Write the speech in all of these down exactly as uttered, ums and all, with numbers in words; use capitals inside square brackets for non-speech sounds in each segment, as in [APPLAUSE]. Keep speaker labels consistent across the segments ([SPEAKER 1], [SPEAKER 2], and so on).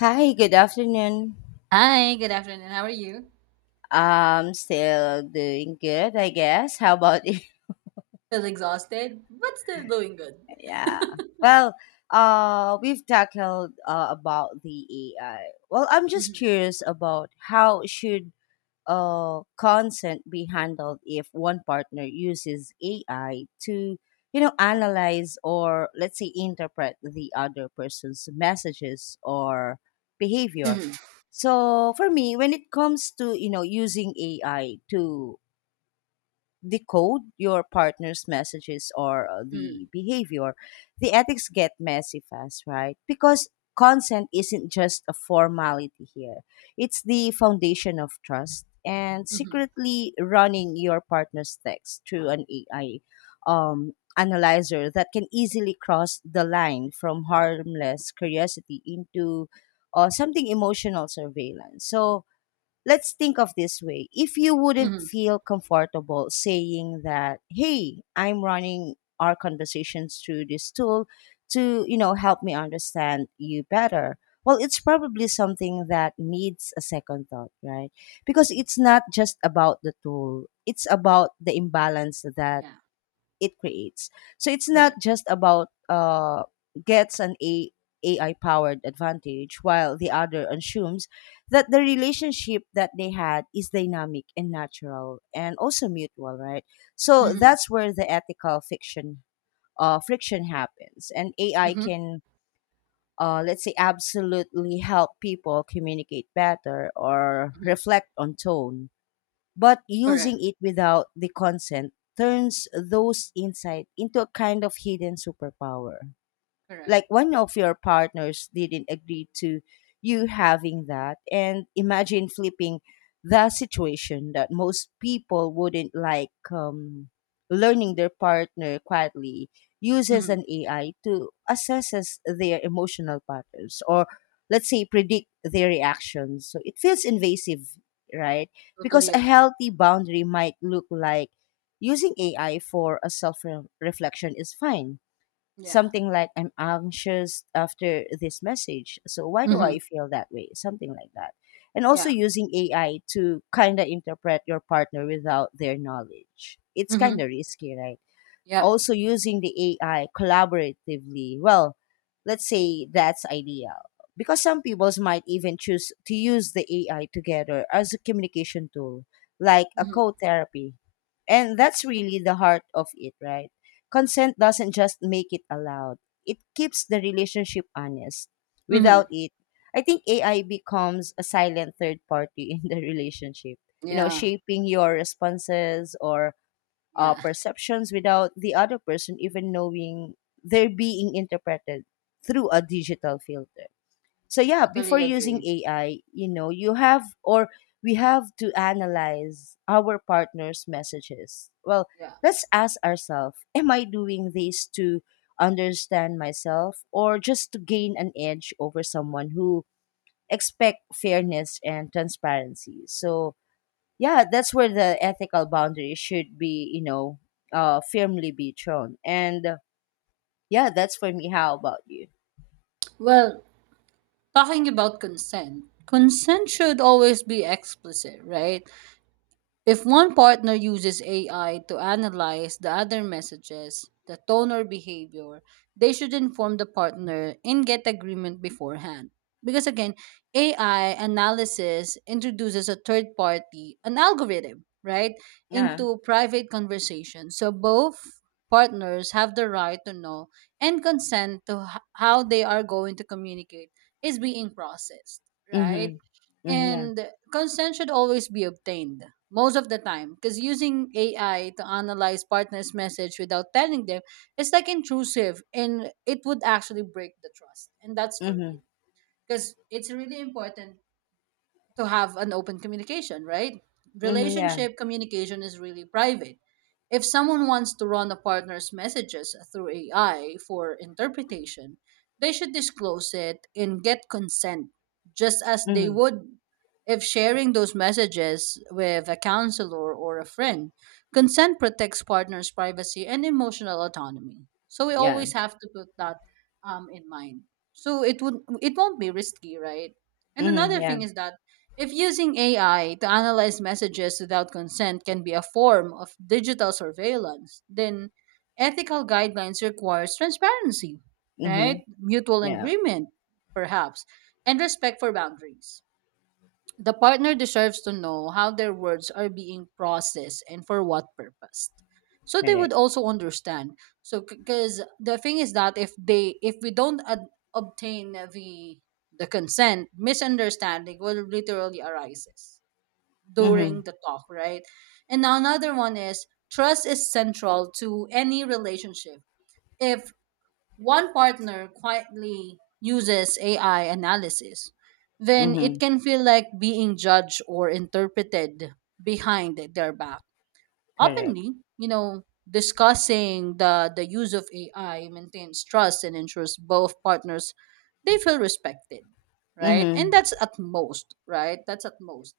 [SPEAKER 1] Hi, good afternoon.
[SPEAKER 2] Hi, good afternoon. How are you?
[SPEAKER 1] Um, still doing good, I guess. How about you? [LAUGHS]
[SPEAKER 2] Feel exhausted, but still doing good.
[SPEAKER 1] Yeah.
[SPEAKER 2] [LAUGHS]
[SPEAKER 1] Well, uh, we've tackled uh, about the A I. Well, I'm just
[SPEAKER 2] Mhm,
[SPEAKER 1] curious about how should uh, consent be handled if one partner uses A I to, you know, analyze or let's say interpret the other person's messages or behavior?
[SPEAKER 2] mhm,
[SPEAKER 1] So for me, when it comes to you know using A I to decode your partner's messages or uh,
[SPEAKER 2] mhm,
[SPEAKER 1] the behavior, the ethics get messy fast, right? Because consent isn't just a formality here, it's the foundation of trust. And
[SPEAKER 2] mhm,
[SPEAKER 1] secretly running your partner's text through an A I um, analyzer that can easily cross the line from harmless curiosity into uh, something emotional surveillance. So let's think of this way: if you wouldn't
[SPEAKER 2] mhm.
[SPEAKER 1] feel comfortable saying that, hey, I'm running our conversations through this tool to you know help me understand you better, well, it's probably something that needs a second thought, right? Because it's not just about the tool, it's about the imbalance that
[SPEAKER 2] Yeah,
[SPEAKER 1] it creates. So it's not
[SPEAKER 2] correct.
[SPEAKER 1] just about uh, gets an A- AI powered advantage, while the other assumes that the relationship that they had is dynamic and natural and also mutual, right? So
[SPEAKER 2] Mhm,
[SPEAKER 1] that's where the ethical fiction uh, friction happens, and A I
[SPEAKER 2] mhm,
[SPEAKER 1] can. Uh, let's say absolutely help people communicate better or
[SPEAKER 2] mhm.
[SPEAKER 1] reflect on tone, but using
[SPEAKER 2] Correct,
[SPEAKER 1] it without the consent turns those insights into a kind of hidden superpower,
[SPEAKER 2] correct.
[SPEAKER 1] like one of your partners didn't agree to you having that. And imagine flipping the situation; that most people wouldn't like um, learning their partner quietly uses
[SPEAKER 2] Mhm.
[SPEAKER 1] an ai to assesses their emotional patterns or, let's say, predict their reactions. So it feels invasive, right? Because
[SPEAKER 2] Totally
[SPEAKER 1] a
[SPEAKER 2] agree.
[SPEAKER 1] healthy boundary might look like using ai for a self reflection is fine.
[SPEAKER 2] Yeah.
[SPEAKER 1] Something like, I'm anxious after this message. So why do I
[SPEAKER 2] Mhm.
[SPEAKER 1] feel that way? Something like that. And also
[SPEAKER 2] Yeah.
[SPEAKER 1] using A I to kind of interpret your partner without their knowledge, it's kind of
[SPEAKER 2] Mhm.
[SPEAKER 1] risky, right?
[SPEAKER 2] Yep.
[SPEAKER 1] Also using the A I collaboratively, well, let's say that's ideal, because some people might even choose to use the A I together as a communication tool, like a
[SPEAKER 2] Mhm.
[SPEAKER 1] co-therapy. And that's really the heart of it, right? Consent doesn't just make it allowed, it keeps the relationship honest.
[SPEAKER 2] Mhm.
[SPEAKER 1] Without it, I think A I becomes a silent third party [LAUGHS] in the relationship, you know,
[SPEAKER 2] Yeah.
[SPEAKER 1] shaping your responses or uh,
[SPEAKER 2] Yeah. [LAUGHS]
[SPEAKER 1] perceptions without the other person even knowing they're being interpreted through a digital filter. So yeah, before
[SPEAKER 2] Totally
[SPEAKER 1] using
[SPEAKER 2] agree.
[SPEAKER 1] A I, you know, you have, or we have to analyze our partner's messages. Well,
[SPEAKER 2] Yeah.
[SPEAKER 1] let's ask ourselves, am I doing this to understand myself or just to gain an edge over someone who expect fairness and transparency? So yeah, that's where the ethical boundary should be, you know uh firmly be drawn. And uh, yeah, that's for me. How about you?
[SPEAKER 2] Well, talking about consent, consent should always be explicit, right? If one partner uses A I to analyze the other messages, the tone or behavior, they should inform the partner and get agreement beforehand. Because again, A I analysis introduces a third party, an algorithm, right,
[SPEAKER 1] Yeah.
[SPEAKER 2] into private conversations. So both partners have the right to know and consent to h- how they are going to communicate is being processed, right?
[SPEAKER 1] Mm-hmm, mm-hmm, yeah.
[SPEAKER 2] And consent should always be obtained most of the time because using A I to analyze partners' message without telling them is like intrusive and it would actually break the trust. And that's for
[SPEAKER 1] Mm-hmm,
[SPEAKER 2] real because it's really important to have an open communication, right?
[SPEAKER 1] mm-hmm, yeah.
[SPEAKER 2] Relationship communication is really private. If someone wants to run a partner's messages through A I for interpretation, they should disclose it and get consent, just as they
[SPEAKER 1] Mm-hmm,
[SPEAKER 2] would if sharing those messages with a counselor or a friend. Consent protects partners' privacy and emotional autonomy. So we
[SPEAKER 1] yeah.
[SPEAKER 2] always have to put that um, in mind. So it would it won't be risky, right? And another
[SPEAKER 1] Mm-hmm, yeah.
[SPEAKER 2] thing is that if using A I to analyze messages without consent can be a form of digital surveillance, then ethical guidelines requires transparency, right?
[SPEAKER 1] Mm-hmm,
[SPEAKER 2] Mutual
[SPEAKER 1] yeah.
[SPEAKER 2] agreement, perhaps, and respect for boundaries. The partner deserves to know how their words are being processed and for what purpose. So they would
[SPEAKER 1] Correct.
[SPEAKER 2] also understand. So because the thing is that if they if we don't ad- obtain the the consent, misunderstanding will literally arises
[SPEAKER 1] Mm-hmm.
[SPEAKER 2] during the talk, right? And now another one is trust is central to any relationship. If one partner quietly uses A I analysis, then it
[SPEAKER 1] Mm-hmm.
[SPEAKER 2] can feel like being judged or interpreted behind their back.
[SPEAKER 1] Correct.
[SPEAKER 2] Openly, you know, discussing the, the use of A I maintains trust and ensures both partners they feel respected, right? And
[SPEAKER 1] Mm-hmm,
[SPEAKER 2] that's at most, right? That's at most.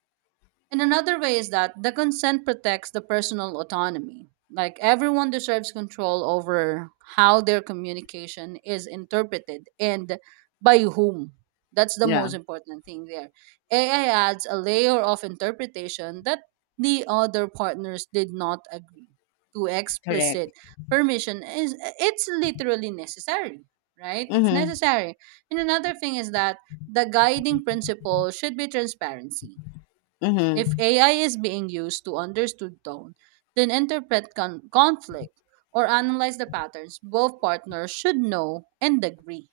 [SPEAKER 2] And another way is that the consent protects the personal autonomy. Like everyone deserves control over how their communication is interpreted and by whom. That's the
[SPEAKER 1] yeah.
[SPEAKER 2] most important thing there. A I adds a layer of interpretation that the other partners did not agree to.
[SPEAKER 1] Correct.
[SPEAKER 2] Explicit permission is it's literally necessary, right? It's
[SPEAKER 1] Mm-hmm.
[SPEAKER 2] necessary. And another thing is that the guiding principle should be transparency if
[SPEAKER 1] Mm-hmm.
[SPEAKER 2] A I is being used to understood tone, then interpret con- conflict or analyze the patterns both partners should know and agree,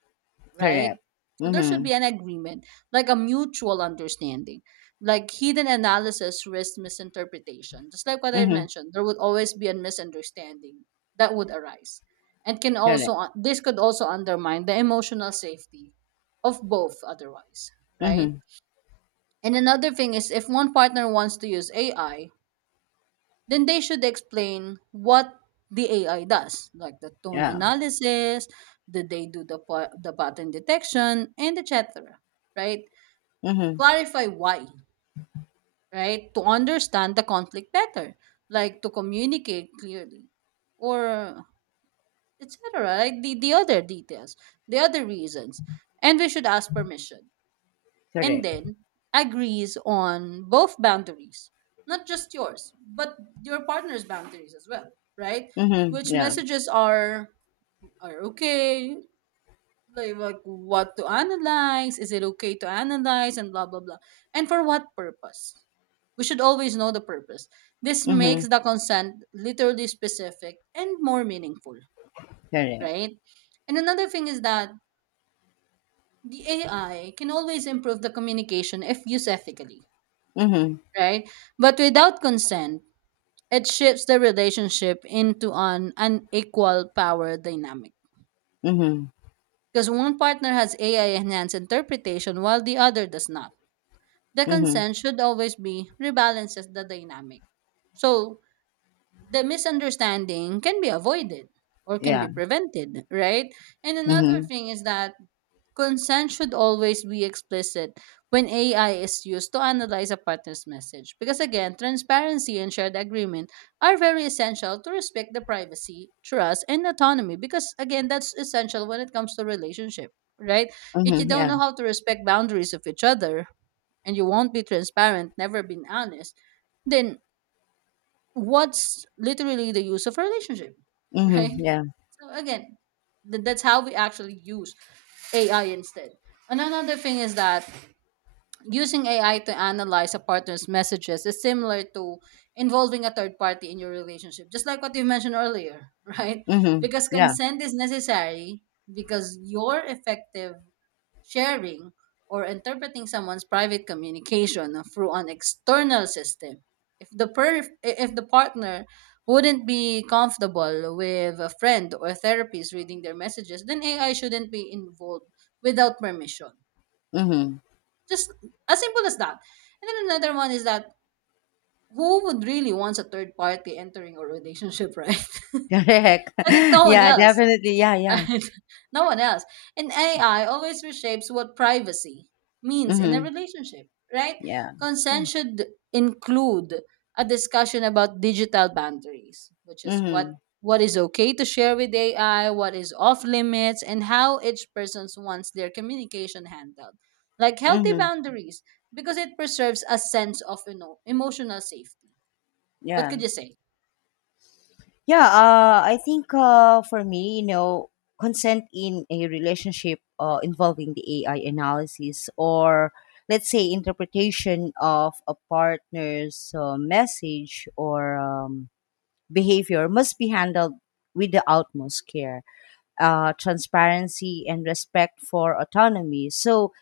[SPEAKER 2] right?
[SPEAKER 1] Correct.
[SPEAKER 2] So there should
[SPEAKER 1] Mm-hmm.
[SPEAKER 2] be an agreement, like a mutual understanding. Like hidden analysis risks misinterpretation. Just like what I've
[SPEAKER 1] Mm-hmm.
[SPEAKER 2] mentioned, there would always be a misunderstanding that would arise. And can
[SPEAKER 1] Correct.
[SPEAKER 2] also uh, this could also undermine the emotional safety of both otherwise, right?
[SPEAKER 1] Mm-hmm,
[SPEAKER 2] And another thing is if one partner wants to use A I, then they should explain what the A I does, like the tone
[SPEAKER 1] yeah.
[SPEAKER 2] analysis, did they do the pa- the pattern detection and et cetera, right?
[SPEAKER 1] Mm-hmm.
[SPEAKER 2] Clarify why, right? To understand the conflict better, like to communicate clearly or et cetera, like The the other details, the other reasons. And we should ask permission and
[SPEAKER 1] Correct.
[SPEAKER 2] then agrees on both boundaries, not just yours but your partner's boundaries as well, right?
[SPEAKER 1] Mm-hmm,
[SPEAKER 2] Which
[SPEAKER 1] yeah.
[SPEAKER 2] messages are are okay, like, like what to analyze, is it okay to analyze and blah blah blah, and for what purpose. We should always know the purpose. This
[SPEAKER 1] Mm-hmm.
[SPEAKER 2] makes the consent literally specific and more meaningful,
[SPEAKER 1] Correct.
[SPEAKER 2] right? And another thing is that the AI can always improve the communication if used ethically,
[SPEAKER 1] Mm-hmm.
[SPEAKER 2] right? But without consent, it shifts the relationship into an unequal power dynamic.
[SPEAKER 1] Mm-hmm.
[SPEAKER 2] Because one partner has A I enhanced interpretation while the other does not. The
[SPEAKER 1] Mm-hmm,
[SPEAKER 2] consent should always be rebalances the dynamic. So the misunderstanding can be avoided or can
[SPEAKER 1] yeah.
[SPEAKER 2] be prevented, right? And another
[SPEAKER 1] Mhm.
[SPEAKER 2] thing is that consent should always be explicit when A I is used to analyze a partner's message. Because again, transparency and shared agreement are very essential to respect the privacy, trust, and autonomy. Because again, that's essential when it comes to relationship, right? If you
[SPEAKER 1] Mhm.
[SPEAKER 2] don't
[SPEAKER 1] Yeah.
[SPEAKER 2] know how to respect boundaries of each other and you won't be transparent, never been honest, then what's literally the use of a relationship, [LAUGHS] right?
[SPEAKER 1] Mhm. Yeah.
[SPEAKER 2] So again, th- that's how we actually use A I instead. And another thing is that using A I to analyze a partner's messages is similar to involving a third party in your relationship, just like what you mentioned earlier, [LAUGHS] right?
[SPEAKER 1] Mhm.
[SPEAKER 2] Because
[SPEAKER 1] Yeah.
[SPEAKER 2] consent is necessary because your effective sharing, or interpreting someone's private communication through an external system. If the per- if the partner wouldn't be comfortable with a friend or therapist reading their messages, then A I shouldn't be involved without permission.
[SPEAKER 1] Mhm.
[SPEAKER 2] Just as simple as that. And then another one is that who would really want a third party entering a relationship, [LAUGHS] right?
[SPEAKER 1] [LAUGHS] Correct.
[SPEAKER 2] I think
[SPEAKER 1] [LAUGHS]
[SPEAKER 2] no one
[SPEAKER 1] Yeah.
[SPEAKER 2] else.
[SPEAKER 1] Definitely. Yeah. Yeah.
[SPEAKER 2] Right? [LAUGHS] No one else. And A I always reshapes what privacy means in a
[SPEAKER 1] Mhm.
[SPEAKER 2] relationship, right?
[SPEAKER 1] Yeah. Yeah.
[SPEAKER 2] Consent should include a discussion about digital boundaries, which is what
[SPEAKER 1] Mhm.
[SPEAKER 2] what is okay to share with A I, what is off limits, and how each person wants their communication handled. Like healthy
[SPEAKER 1] Mhm.
[SPEAKER 2] boundaries, because it preserves a sense of you know emotional safety. What
[SPEAKER 1] Yeah.
[SPEAKER 2] could you say?
[SPEAKER 1] Yeah. Uh, I think, uh, for me, you know, consent in a relationship uh, involving the A I analysis or, let's say, interpretation of a partner's uh, message or um, behavior must be handled with the utmost care, uh, transparency, and respect for autonomy. So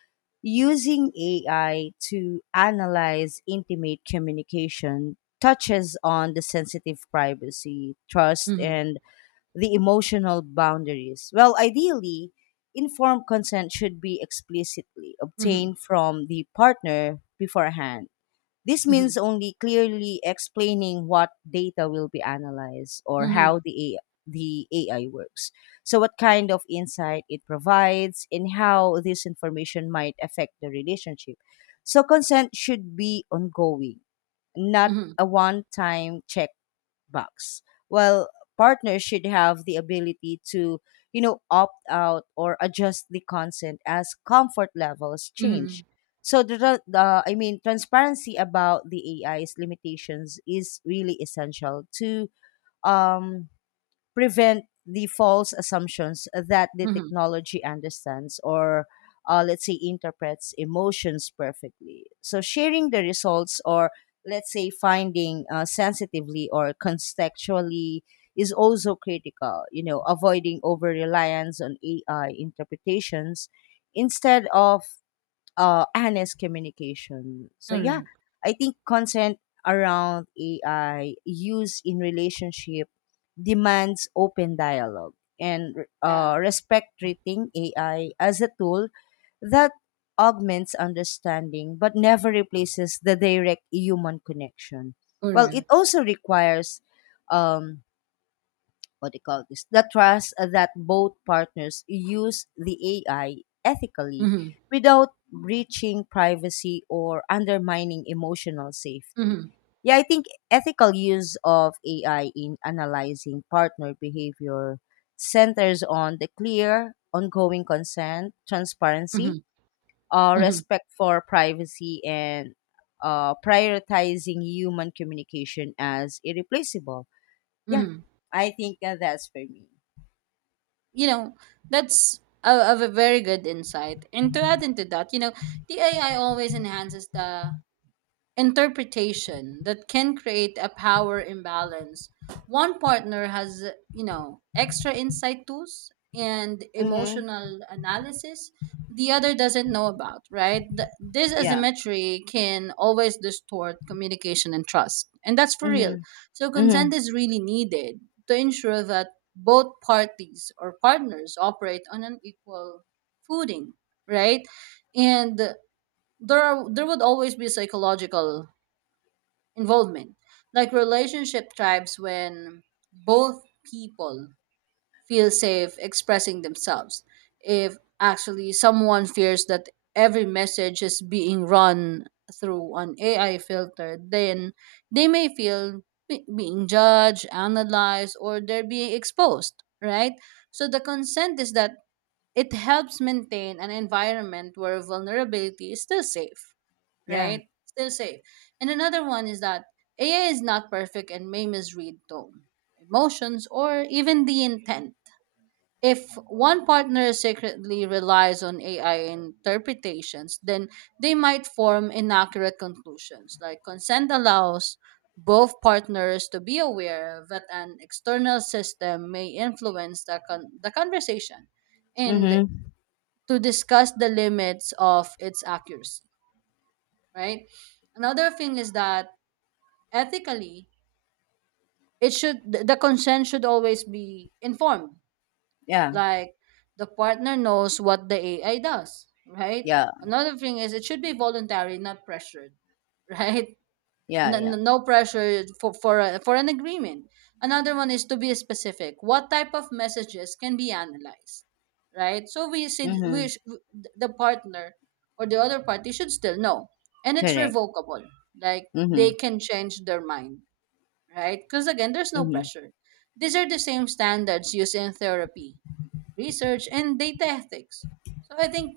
[SPEAKER 1] using A I to analyze intimate communication touches on the sensitive privacy, trust,
[SPEAKER 2] Mm-hmm,
[SPEAKER 1] and the emotional boundaries. Well, ideally, informed consent should be explicitly
[SPEAKER 2] mm-hmm,
[SPEAKER 1] obtained from the partner beforehand. This
[SPEAKER 2] mm-hmm,
[SPEAKER 1] means only clearly explaining what data will be analyzed or
[SPEAKER 2] mm-hmm,
[SPEAKER 1] how the A I, the A I works. So what kind of insight it provides and how this information might affect the relationship. So consent should be ongoing, not
[SPEAKER 2] mm-hmm,
[SPEAKER 1] a one time check bucks. Well, partners should have the ability to, you know, opt out or adjust the consent as comfort levels
[SPEAKER 2] mm-hmm,
[SPEAKER 1] change. So the, tra- the I mean transparency about the A I's limitations is really essential to um prevent the false assumptions that the
[SPEAKER 2] mm-hmm.
[SPEAKER 1] technology understands or, uh, let's say, interprets emotions perfectly. So sharing the results or, let's say, finding uh, sensitively or contextually is also critical, you know avoiding over reliance on ai interpretations instead of uh, honest communication. So yeah,
[SPEAKER 2] Correct.
[SPEAKER 1] I think consent around A I use in relationship demands open dialogue and
[SPEAKER 2] Yeah.
[SPEAKER 1] uh, respect, treating A I as a tool that augments understanding but never replaces the direct human connection. Well, it
[SPEAKER 2] Correct.
[SPEAKER 1] also requires um, what do you call this the trust that both partners use the A I ethically
[SPEAKER 2] Mhm.
[SPEAKER 1] without breaching privacy or undermining emotional safety.
[SPEAKER 2] Mhm.
[SPEAKER 1] Yeah, I think ethical use of A I in analyzing partner behavior centers on the clear, ongoing consent, transparency,
[SPEAKER 2] Mhm.
[SPEAKER 1] uh,
[SPEAKER 2] Mhm.
[SPEAKER 1] respect for privacy, and uh, prioritizing human communication as irreplaceable. Yeah,
[SPEAKER 2] Mhm.
[SPEAKER 1] I think that that's for me.
[SPEAKER 2] You know, that's a, of a very good insight. And to add into that, you know, the A I always enhances the interpretation that can create a power imbalance. One partner has, you know, extra insight tools and
[SPEAKER 1] Mm-hmm.
[SPEAKER 2] emotional analysis the other doesn't know about, right? Th- this
[SPEAKER 1] Yeah.
[SPEAKER 2] asymmetry can always distort communication and trust. And that's for real.
[SPEAKER 1] Mm-hmm.
[SPEAKER 2] So
[SPEAKER 1] Mm-hmm.
[SPEAKER 2] consent is really needed to ensure that both parties or partners operate on an equal footing, right? And there are there would always be psychological involvement, like relationship tribes, when both people feel safe expressing themselves. If actually someone fears that every message is being run through an AI filter, then they may feel be- being judged, analyzed, or they're being exposed, right? So the consent is that it helps maintain an environment where vulnerability is still safe,
[SPEAKER 1] Yeah.
[SPEAKER 2] right? Still safe. And another one is that A I is not perfect and may misread tone, emotions, or even the intent. If one partner secretly relies on A I interpretations, then they might form inaccurate conclusions. Like consent allows both partners to be aware that an external system may influence the, con- the conversation and
[SPEAKER 1] Mm-hmm.
[SPEAKER 2] to discuss the limits of its accuracy, right? Another thing is that ethically, it should th- the consent should always be informed.
[SPEAKER 1] Yeah.
[SPEAKER 2] Like the partner knows what the A I does, right?
[SPEAKER 1] Yeah.
[SPEAKER 2] Another thing is it should be voluntary, not pressured, [LAUGHS] right?
[SPEAKER 1] Yeah.
[SPEAKER 2] no,
[SPEAKER 1] Yeah.
[SPEAKER 2] no pressure for for a, for an agreement. Another one is to be specific. What type of messages can be analyzed, right? So we said we
[SPEAKER 1] Mm-hmm.
[SPEAKER 2] sh- w- the partner or the other party should still know, and it's
[SPEAKER 1] Correct.
[SPEAKER 2] revocable. Like they
[SPEAKER 1] Mm-hmm.
[SPEAKER 2] can change their mind, right? Because again, there's no
[SPEAKER 1] Mm-hmm.
[SPEAKER 2] pressure. These are the same standards used in therapy, research, and data ethics. So I think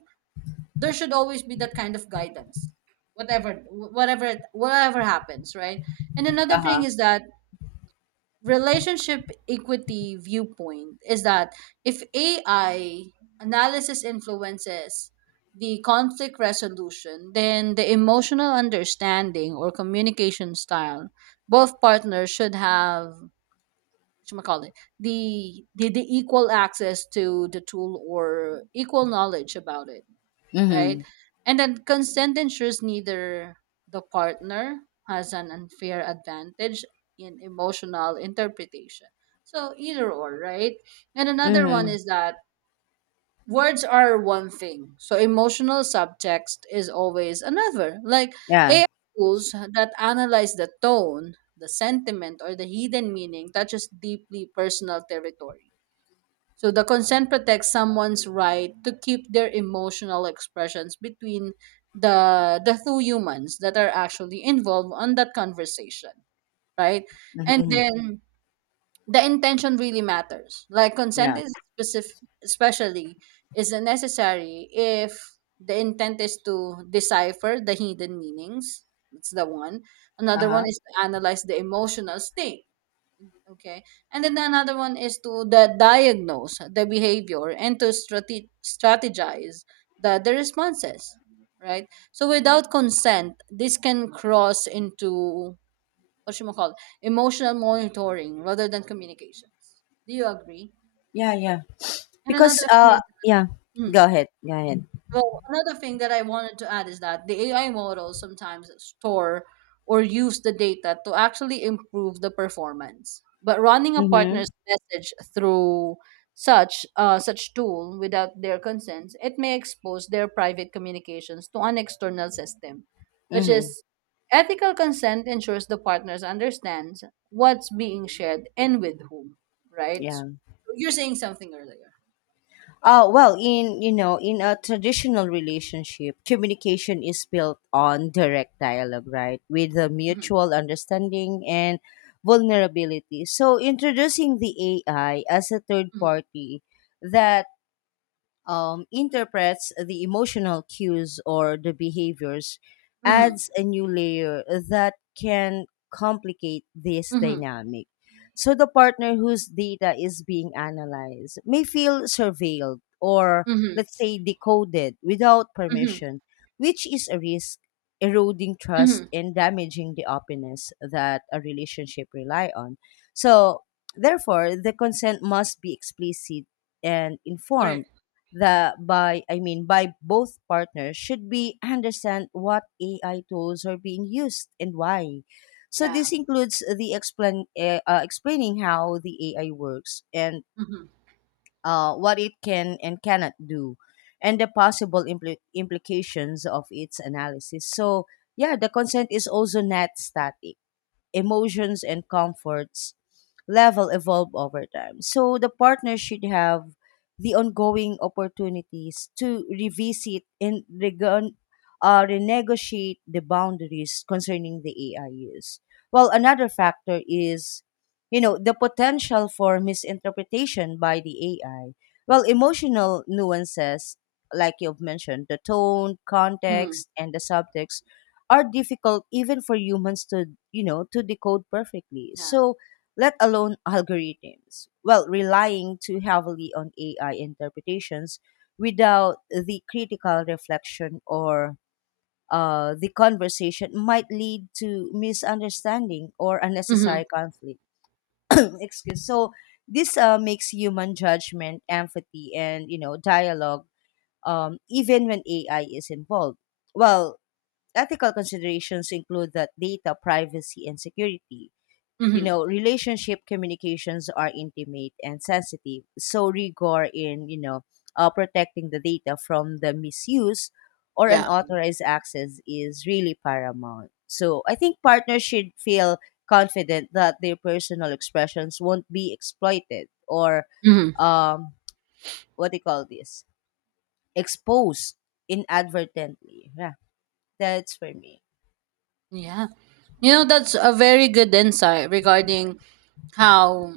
[SPEAKER 2] there should always be that kind of guidance, whatever whatever it- whatever happens, right? And another thing
[SPEAKER 1] Uh-huh.
[SPEAKER 2] is that relationship equity viewpoint is that if AI analysis influences the conflict resolution, then the emotional understanding or communication style, both partners should have, call it, the, the the equal access to the tool or equal knowledge about it,
[SPEAKER 1] Mm-hmm.
[SPEAKER 2] right? And then consent ensures neither the partner has an unfair advantage in emotional interpretation, so either or, right? And another one
[SPEAKER 1] Mm-hmm.
[SPEAKER 2] is that words are one thing, so emotional subtext is always another, like
[SPEAKER 1] Yeah.
[SPEAKER 2] AI tools that analyze the tone, the sentiment, or the hidden meaning touches deeply personal territory. So the consent protects someone's right to keep their emotional expressions between the the two humans that are actually involved on that conversation, right?
[SPEAKER 1] Mm-hmm.
[SPEAKER 2] And
[SPEAKER 1] Mm-hmm.
[SPEAKER 2] then the intention really matters. Like consent
[SPEAKER 1] Yeah.
[SPEAKER 2] is specific, especially is necessary if the intent is to decipher the hidden meanings. That's the one. Another one
[SPEAKER 1] Uh-huh.
[SPEAKER 2] is to analyze the emotional state. Okay, and then another one is to the diagnose the behavior and to strate- strategize the the responses. Right. So without consent, this can cross into what you call emotional monitoring rather than communications. Do you agree?
[SPEAKER 1] Yeah. Yeah.
[SPEAKER 2] And
[SPEAKER 1] Because
[SPEAKER 2] another thing
[SPEAKER 1] uh.
[SPEAKER 2] is,
[SPEAKER 1] Yeah.
[SPEAKER 2] that, hmm.
[SPEAKER 1] Go ahead. Go ahead.
[SPEAKER 2] Well, another thing that I wanted to add is that the A I models sometimes store or use the data to actually improve the performance. But running a
[SPEAKER 1] Mm-hmm.
[SPEAKER 2] partner's message through such uh, such tool without their consent, it may expose their private communications to an external system, which
[SPEAKER 1] Mm-hmm.
[SPEAKER 2] is ethical consent ensures the partners understands what's being shared and with whom, right? So,
[SPEAKER 1] Yeah.
[SPEAKER 2] you're saying something earlier.
[SPEAKER 1] Uh, well, in you know, in a traditional relationship, communication is built on direct dialogue, right, with a
[SPEAKER 2] Hmm.
[SPEAKER 1] mutual understanding and vulnerability. So introducing the A I as a third
[SPEAKER 2] Hmm.
[SPEAKER 1] party that um, interprets the emotional cues or the behaviors
[SPEAKER 2] Hmm.
[SPEAKER 1] adds a new layer that can complicate this
[SPEAKER 2] Hmm.
[SPEAKER 1] dynamic. So the partner whose data is being analyzed may feel surveilled or,
[SPEAKER 2] Hmm.
[SPEAKER 1] let's say, decoded without
[SPEAKER 2] Mhm.
[SPEAKER 1] permission, which is a risk, eroding trust
[SPEAKER 2] Mhm.
[SPEAKER 1] and damaging the openness that a relationship rely on. So therefore the consent must be explicit and informed,
[SPEAKER 2] Correct.
[SPEAKER 1] that, by I mean by both partners should be understand what A I tools are being used and why. So
[SPEAKER 2] Yeah.
[SPEAKER 1] this includes the explain eh, uh, explaining how the A I works and
[SPEAKER 2] Mhm.
[SPEAKER 1] uh, what it can and cannot do, and the possible impl- implications of its analysis. So yeah, the consent is also not static; emotions and comforts level evolve over time. So the partner should have the ongoing opportunities to revisit and regon- uh, renegotiate the boundaries concerning the A I use. Well, another factor is, you know, the potential for misinterpretation by the A I. Well, emotional nuances, like you've mentioned, the tone,
[SPEAKER 2] Mhm.
[SPEAKER 1] context, and the subtext are difficult even for humans to, you know, to decode perfectly,
[SPEAKER 2] Yeah.
[SPEAKER 1] so let alone algorithms. Well, relying too heavily on A I interpretations without the critical reflection or uh, the conversation might lead to misunderstanding or
[SPEAKER 2] Mhm.
[SPEAKER 1] unnecessary conflict. [COUGHS] [CLEARS THROAT] Excuse. So this uh, makes human judgment, empathy, and you know dialogue um, even when A I is involved. Well, ethical considerations include that data privacy and security. You
[SPEAKER 2] Mhm.
[SPEAKER 1] know, relationship communications are intimate and sensitive, so rigor in, you know, uh, protecting the data from the misuse or
[SPEAKER 2] Yeah.
[SPEAKER 1] unauthorized access is really paramount. So I think partners should feel confident that their personal expressions won't be exploited or
[SPEAKER 2] Mhm.
[SPEAKER 1] um, what do you call this? Exposed inadvertently. Yeah, that's for me.
[SPEAKER 2] Yeah. You know, that's a very good insight regarding how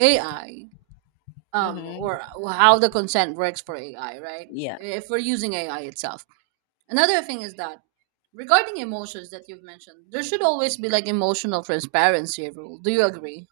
[SPEAKER 2] A I, um,
[SPEAKER 1] Mm-hmm.
[SPEAKER 2] or how the consent works for A I, right?
[SPEAKER 1] Yeah.
[SPEAKER 2] If we're using A I itself. Another thing is that regarding emotions that you've mentioned, there should always be like emotional transparency rule. Do you agree?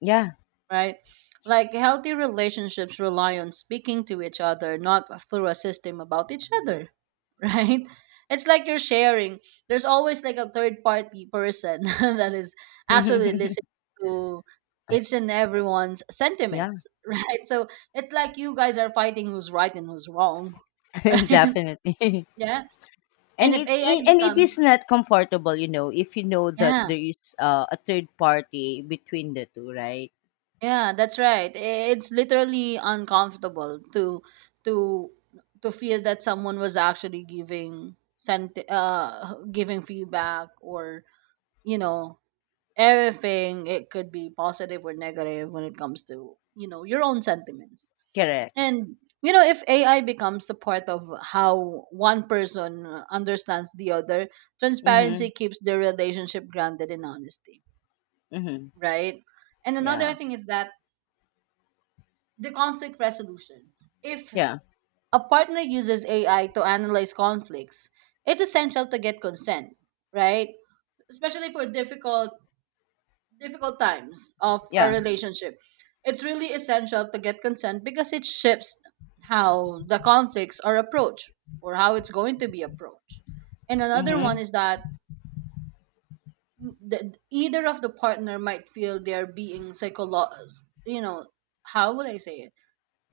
[SPEAKER 1] Yeah.
[SPEAKER 2] Right? Like healthy relationships rely on speaking to each other, not through a system about each other, [LAUGHS] right? It's like you're sharing. There's always like a third party person [LAUGHS] that is actually listening
[SPEAKER 1] [LAUGHS]
[SPEAKER 2] to each and everyone's
[SPEAKER 1] Yeah,
[SPEAKER 2] sentiments, [LAUGHS] right? So it's like you guys are fighting who's right and who's wrong, [LAUGHS]
[SPEAKER 1] [LAUGHS]
[SPEAKER 2] right?
[SPEAKER 1] definitely. [LAUGHS]
[SPEAKER 2] Yeah.
[SPEAKER 1] And
[SPEAKER 2] And if
[SPEAKER 1] it,
[SPEAKER 2] A I
[SPEAKER 1] it and it is
[SPEAKER 2] becomes,
[SPEAKER 1] not comfortable, you know, if you know that
[SPEAKER 2] yeah.
[SPEAKER 1] there is uh, a third party between the two, right?
[SPEAKER 2] Yeah, that's right. I- It's literally uncomfortable to to to feel that someone was actually giving sent uh giving feedback, or you know everything. It could be positive or negative when it comes to you know your own sentiments.
[SPEAKER 1] Correct.
[SPEAKER 2] And you know, if A I becomes a part of how one person understands the other, transparency
[SPEAKER 1] Mhm.
[SPEAKER 2] keeps the relationship grounded in honesty,
[SPEAKER 1] Mhm.
[SPEAKER 2] right? And another
[SPEAKER 1] Yeah.
[SPEAKER 2] thing is that the conflict resolution. If
[SPEAKER 1] Yeah.
[SPEAKER 2] a partner uses A I to analyze conflicts, it's essential to get consent, right? Especially for difficult difficult times of a
[SPEAKER 1] Yeah.
[SPEAKER 2] relationship. It's really essential to get consent because it shifts how the conflicts are approached, or how it's going to be approached. And another one
[SPEAKER 1] Mhm.
[SPEAKER 2] is that the, either of the partner might feel they're being psycholo you know, how would I say it?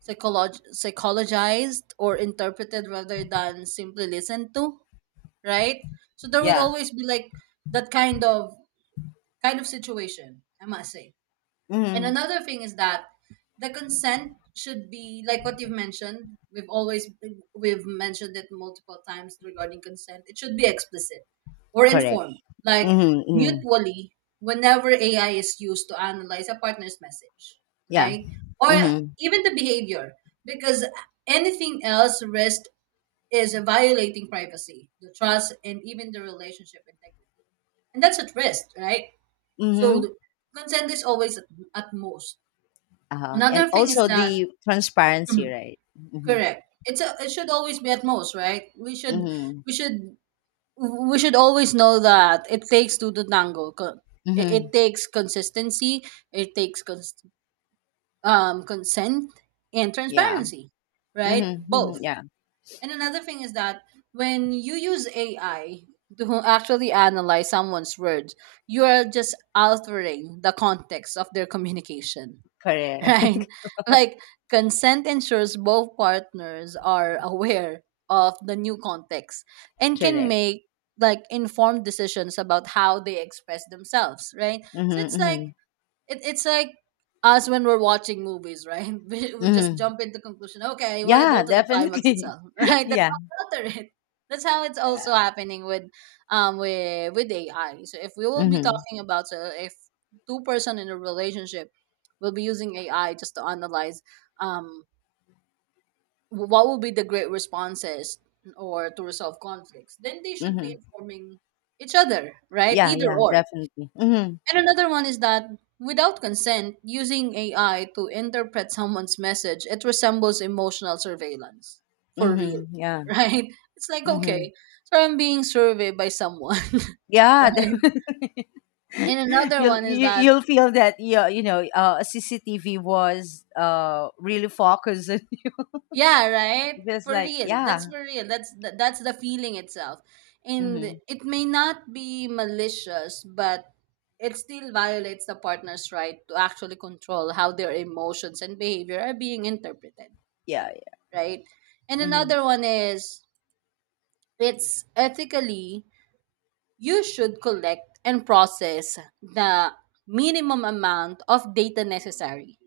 [SPEAKER 2] psycholog- psychologized or interpreted rather than simply listened to, right? So there would
[SPEAKER 1] Yeah.
[SPEAKER 2] always be like that kind of kind of situation, I must say. And
[SPEAKER 1] Mhm.
[SPEAKER 2] another thing is that the consent should be like what you've mentioned. We've always we've mentioned it multiple times regarding consent. It should be explicit or
[SPEAKER 1] Correct.
[SPEAKER 2] informed, like
[SPEAKER 1] Mhm. Mhm.
[SPEAKER 2] mutually whenever A I is used to analyze a partner's message,
[SPEAKER 1] Yeah.
[SPEAKER 2] right? Or
[SPEAKER 1] Mhm.
[SPEAKER 2] even the behavior, because anything else risk is violating privacy, the trust, and even the relationship integrity, and that's at risk, right? So
[SPEAKER 1] Mhm.
[SPEAKER 2] the consent is always at, at most.
[SPEAKER 1] Uh-huh. And
[SPEAKER 2] Another thing is
[SPEAKER 1] also
[SPEAKER 2] that,
[SPEAKER 1] the transparency,
[SPEAKER 2] mhm,
[SPEAKER 1] right? Mhm.
[SPEAKER 2] correct. It's a, it should always be at most, right? We should
[SPEAKER 1] Mhm.
[SPEAKER 2] we should we should always know that it takes two to tango. Co- It, it
[SPEAKER 1] Mhm.
[SPEAKER 2] takes consistency. It takes cons- um, consent and
[SPEAKER 1] Yeah.
[SPEAKER 2] transparency, right?
[SPEAKER 1] Mhm. Mhm.
[SPEAKER 2] Both.
[SPEAKER 1] Yeah.
[SPEAKER 2] And another thing is that when you use A I to actually analyze someone's words, you are just altering the context of their communication, [LAUGHS]
[SPEAKER 1] Correct.
[SPEAKER 2] right?
[SPEAKER 1] [LAUGHS]
[SPEAKER 2] Like consent ensures both partners are [LAUGHS] aware of the new context and can
[SPEAKER 1] Correct.
[SPEAKER 2] make like informed decisions about how they express themselves, right? So
[SPEAKER 1] Mhm.
[SPEAKER 2] it's like
[SPEAKER 1] Mhm.
[SPEAKER 2] it, it's like us when we're watching movies, right? [LAUGHS] We, we just
[SPEAKER 1] Mhm.
[SPEAKER 2] jump into conclusion. Okay, I want to go
[SPEAKER 1] Yeah,
[SPEAKER 2] to the climax
[SPEAKER 1] definitely.
[SPEAKER 2] itself, [LAUGHS]
[SPEAKER 1] [LAUGHS]
[SPEAKER 2] right? That's
[SPEAKER 1] Yeah,
[SPEAKER 2] how we alter it. That's how it's
[SPEAKER 1] yeah.
[SPEAKER 2] also happening with um with with A I. So if we will be
[SPEAKER 1] Mhm.
[SPEAKER 2] talking about so if two person in a relationship will be using A I just to analyze um wh- what will be the great responses or to resolve conflicts, then they should be
[SPEAKER 1] Mhm.
[SPEAKER 2] informing each other, right?
[SPEAKER 1] Yeah,
[SPEAKER 2] Either
[SPEAKER 1] yeah,
[SPEAKER 2] or.
[SPEAKER 1] definitely. Mhm.
[SPEAKER 2] And another one is that without consent, using A I to interpret someone's message, it resembles emotional surveillance for real,
[SPEAKER 1] Mhm. Yeah.
[SPEAKER 2] [LAUGHS] right? It's like,
[SPEAKER 1] Mhm.
[SPEAKER 2] okay, so I'm being surveyed by someone, [LAUGHS]
[SPEAKER 1] Yeah, [LAUGHS]
[SPEAKER 2] right?
[SPEAKER 1] definitely.
[SPEAKER 2] And another
[SPEAKER 1] you'll
[SPEAKER 2] one is
[SPEAKER 1] you,
[SPEAKER 2] that,
[SPEAKER 1] you'll feel that, yeah, you know, uh C C T V was uh really focused on you.
[SPEAKER 2] yeah, right?
[SPEAKER 1] [LAUGHS] Just
[SPEAKER 2] For
[SPEAKER 1] like,
[SPEAKER 2] real. That's
[SPEAKER 1] yeah.
[SPEAKER 2] for real. That's th- that's the feeling itself. And
[SPEAKER 1] Mhm.
[SPEAKER 2] it may not be malicious, but it still violates the partner's right to actually control how their emotions and behavior are being interpreted,
[SPEAKER 1] Yeah. Yeah.
[SPEAKER 2] right? And
[SPEAKER 1] Mhm.
[SPEAKER 2] another one is it's ethically you should collect and process the minimum amount of data necessary.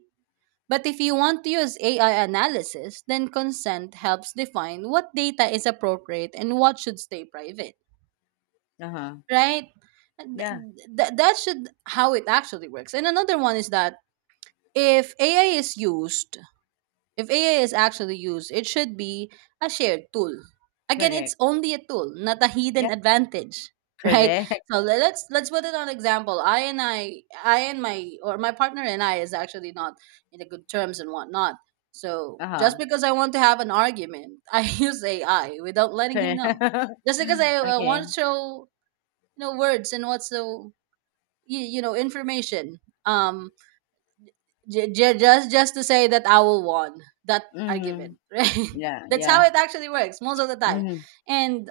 [SPEAKER 2] But if you want to use A I analysis, then consent helps define what data is appropriate and what should stay private,
[SPEAKER 1] Uh-huh.
[SPEAKER 2] right?
[SPEAKER 1] Yeah,
[SPEAKER 2] Th- th- that should how it actually works. And another one is that if A I is used if A I is actually used, it should be a shared tool. Again, it's
[SPEAKER 1] correct.
[SPEAKER 2] only a tool, not a
[SPEAKER 1] Yeah,
[SPEAKER 2] hidden advantage, [LAUGHS] right?
[SPEAKER 1] correct. [LAUGHS]
[SPEAKER 2] So le- let's let's put it on example. I and I, I and my or my partner and I is actually not in a good terms and whatnot. So just
[SPEAKER 1] Uh-huh.
[SPEAKER 2] because I want to have an argument, [LAUGHS] I use A I without letting him
[SPEAKER 1] Correct.
[SPEAKER 2] know.
[SPEAKER 1] [LAUGHS]
[SPEAKER 2] Just because I uh,
[SPEAKER 1] Okay.
[SPEAKER 2] want to show you know words and what's the you, you know information. Um, J- j- just just to say that I will won that
[SPEAKER 1] Mhm.
[SPEAKER 2] argument, [LAUGHS] right?
[SPEAKER 1] Yeah,
[SPEAKER 2] That's how
[SPEAKER 1] yeah.
[SPEAKER 2] it actually works most of the time.
[SPEAKER 1] Mhm.
[SPEAKER 2] And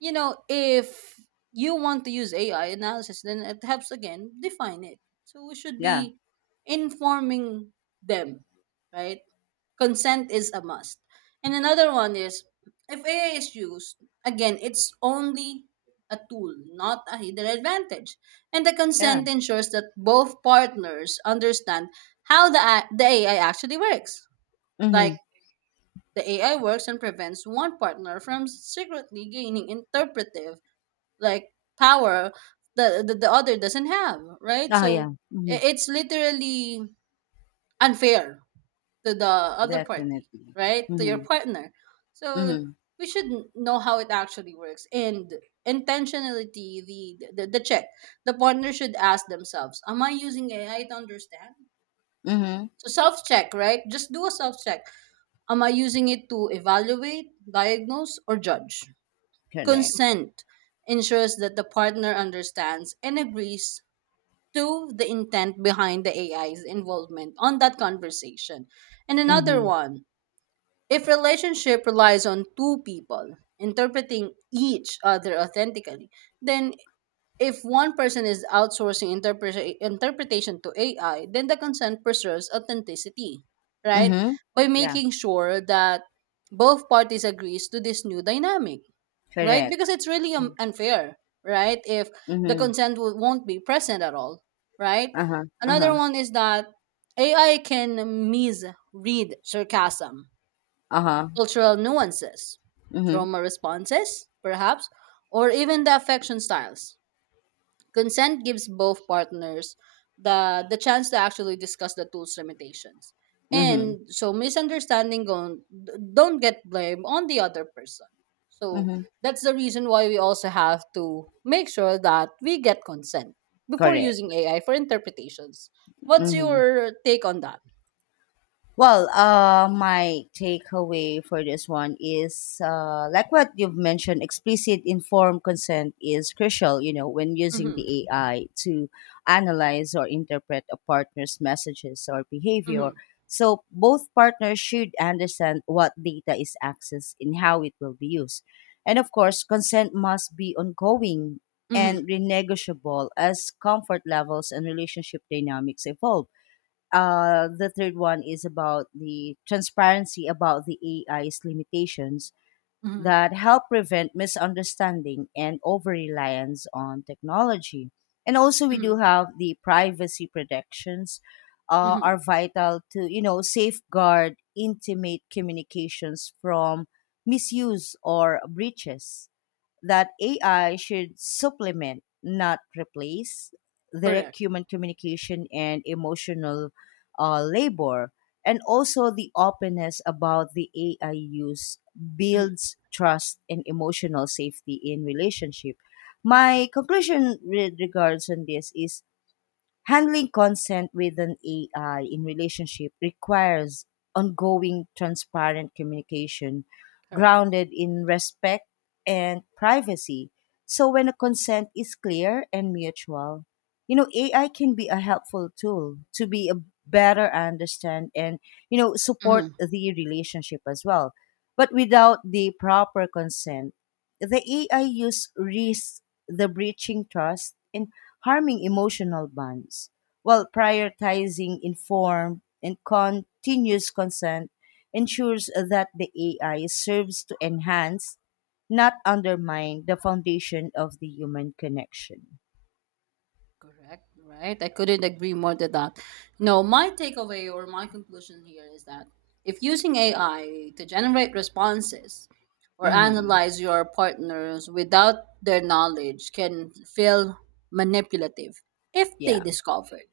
[SPEAKER 2] you know, if you want to use A I analysis, then it helps again define it. So we should
[SPEAKER 1] Yeah.
[SPEAKER 2] be informing them, right? Consent is a must. And another one is, if A I is used, again, it's only a tool, not a hidden advantage. And the
[SPEAKER 1] Yeah.
[SPEAKER 2] consent ensures that both partners understand how the, a- the A I actually works. Like
[SPEAKER 1] Mhm.
[SPEAKER 2] the A I works and prevents one partner from secretly gaining interpretive like power that the, the other doesn't have, right?
[SPEAKER 1] Oh yeah.
[SPEAKER 2] So i-
[SPEAKER 1] Mhm.
[SPEAKER 2] it's literally unfair to the other party,
[SPEAKER 1] Definitely.
[SPEAKER 2] right? To your
[SPEAKER 1] Mhm.
[SPEAKER 2] partner. So
[SPEAKER 1] Mhm.
[SPEAKER 2] we should n- know how it actually works. And intentionality, the, the the check. The partner should ask themselves, am I using A I to understand?
[SPEAKER 1] Mhm.
[SPEAKER 2] So self check, right? Just do a self check. Am I using it to evaluate, diagnose, or judge?
[SPEAKER 1] Correct.
[SPEAKER 2] Consent ensures that the partner understands and agrees to the intent behind the A I's involvement on that conversation. And another
[SPEAKER 1] Mhm.
[SPEAKER 2] one, if relationship relies on two people interpreting each other authentically, then if one person is outsourcing interpre- interpretation to A I, then the consent preserves authenticity, right?
[SPEAKER 1] Mhm.
[SPEAKER 2] By
[SPEAKER 1] Yeah.
[SPEAKER 2] making sure that both parties agrees to this new dynamic, right? Because
[SPEAKER 1] Correct.
[SPEAKER 2] it's really um, unfair, right? If the
[SPEAKER 1] Mhm.
[SPEAKER 2] consent w- won't be present at all, right?
[SPEAKER 1] Uh huh. Uh
[SPEAKER 2] Another
[SPEAKER 1] huh.
[SPEAKER 2] one is that A I can misread sarcasm,
[SPEAKER 1] Uh huh.
[SPEAKER 2] cultural nuances,
[SPEAKER 1] Mhm.
[SPEAKER 2] trauma responses, perhaps, or even the affection styles. Consent gives both partners the the chance to actually discuss the tool's limitations.
[SPEAKER 1] Mhm.
[SPEAKER 2] And so misunderstanding gon- don't get blamed on the other person. So
[SPEAKER 1] Mhm.
[SPEAKER 2] that's the reason why we also have to make sure that we get consent before
[SPEAKER 1] Correct.
[SPEAKER 2] using A I for interpretations. What's
[SPEAKER 1] Mhm.
[SPEAKER 2] your take on that?
[SPEAKER 1] Well, uh, my takeaway for this one is, uh, like what you've mentioned, explicit informed consent is crucial, you know, when using
[SPEAKER 2] Mm-hmm.
[SPEAKER 1] the A I to analyze or interpret a partner's messages or behavior.
[SPEAKER 2] Mm-hmm.
[SPEAKER 1] So both partners should understand what data is accessed and how it will be used. And of course, consent must be ongoing
[SPEAKER 2] Mm-hmm.
[SPEAKER 1] and renegotiable as comfort levels and relationship dynamics evolve. Uh, the third one is about the transparency about the A I's limitations
[SPEAKER 2] Mm-hmm.
[SPEAKER 1] that help prevent misunderstanding and over reliance on technology. And also, we
[SPEAKER 2] Mm-hmm.
[SPEAKER 1] do have the privacy protections uh, are
[SPEAKER 2] Mm-hmm.
[SPEAKER 1] vital to you know safeguard intimate communications from misuse or breaches, that A I should supplement, not replace,
[SPEAKER 2] Correct.
[SPEAKER 1] direct human communication and emotional uh, labor. And also, the openness about the A I use builds trust and emotional safety in relationship. My conclusion with regards on this is, handling consent with an A I in relationship requires ongoing transparent communication
[SPEAKER 2] Correct.
[SPEAKER 1] grounded in respect and privacy. So when a consent is clear and mutual, you know, A I can be a helpful tool to be a better understand and, you know, support
[SPEAKER 2] Mhm.
[SPEAKER 1] the relationship as well. But without the proper consent, the A I use risks the breaching trust and harming emotional bonds, while prioritizing informed and continuous consent ensures that the A I serves to enhance, not undermine, the foundation of the human connection.
[SPEAKER 2] Correct. Right. I couldn't agree more to that. No, my takeaway or my conclusion here is that if using A I to generate responses or
[SPEAKER 1] Mm-hmm.
[SPEAKER 2] analyze your partners without their knowledge can feel manipulative if they
[SPEAKER 1] Yeah,
[SPEAKER 2] discovered.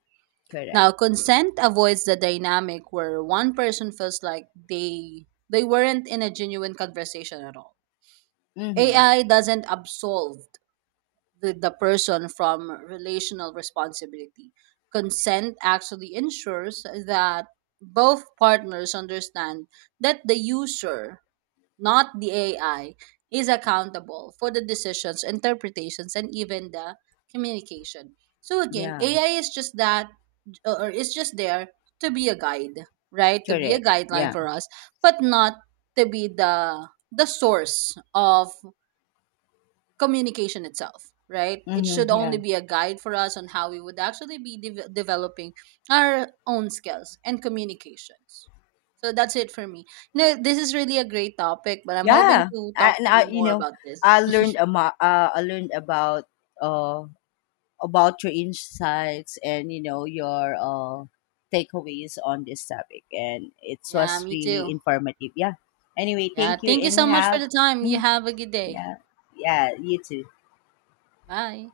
[SPEAKER 1] correct.
[SPEAKER 2] Now, consent avoids the dynamic where one person feels like they they weren't in a genuine conversation at all.
[SPEAKER 1] Mm-hmm.
[SPEAKER 2] A I doesn't absolve the, the person from relational responsibility. Consent actually ensures that both partners understand that the user, not the A I, is accountable for the decisions, interpretations, and even the communication. So again,
[SPEAKER 1] Yeah,
[SPEAKER 2] A I is just that, or is just there to be a guide, right? To be a
[SPEAKER 1] correct.
[SPEAKER 2] guideline
[SPEAKER 1] Yeah.
[SPEAKER 2] for us, but not to be the the source of communication itself, right? It should
[SPEAKER 1] Mm-hmm.
[SPEAKER 2] only
[SPEAKER 1] Yeah.
[SPEAKER 2] be a guide for us on how we would actually be de- developing our own skills and communications. So that's it for me. No, this is really a great topic, but I'm hoping
[SPEAKER 1] Yeah.
[SPEAKER 2] to talk
[SPEAKER 1] And
[SPEAKER 2] to you
[SPEAKER 1] I, you
[SPEAKER 2] more
[SPEAKER 1] know,
[SPEAKER 2] about this.
[SPEAKER 1] I learned about, uh, I learned about, uh, about your insights, and you know your uh, takeaways on this topic, and it
[SPEAKER 2] Yeah,
[SPEAKER 1] was
[SPEAKER 2] me
[SPEAKER 1] really
[SPEAKER 2] too.
[SPEAKER 1] informative. Yeah, anyway,
[SPEAKER 2] Yeah,
[SPEAKER 1] thank you
[SPEAKER 2] thank you
[SPEAKER 1] and
[SPEAKER 2] so much for
[SPEAKER 1] have
[SPEAKER 2] the time. You
[SPEAKER 1] Mhm.
[SPEAKER 2] have a good day.
[SPEAKER 1] Yeah, yeah, you too.
[SPEAKER 2] Bye.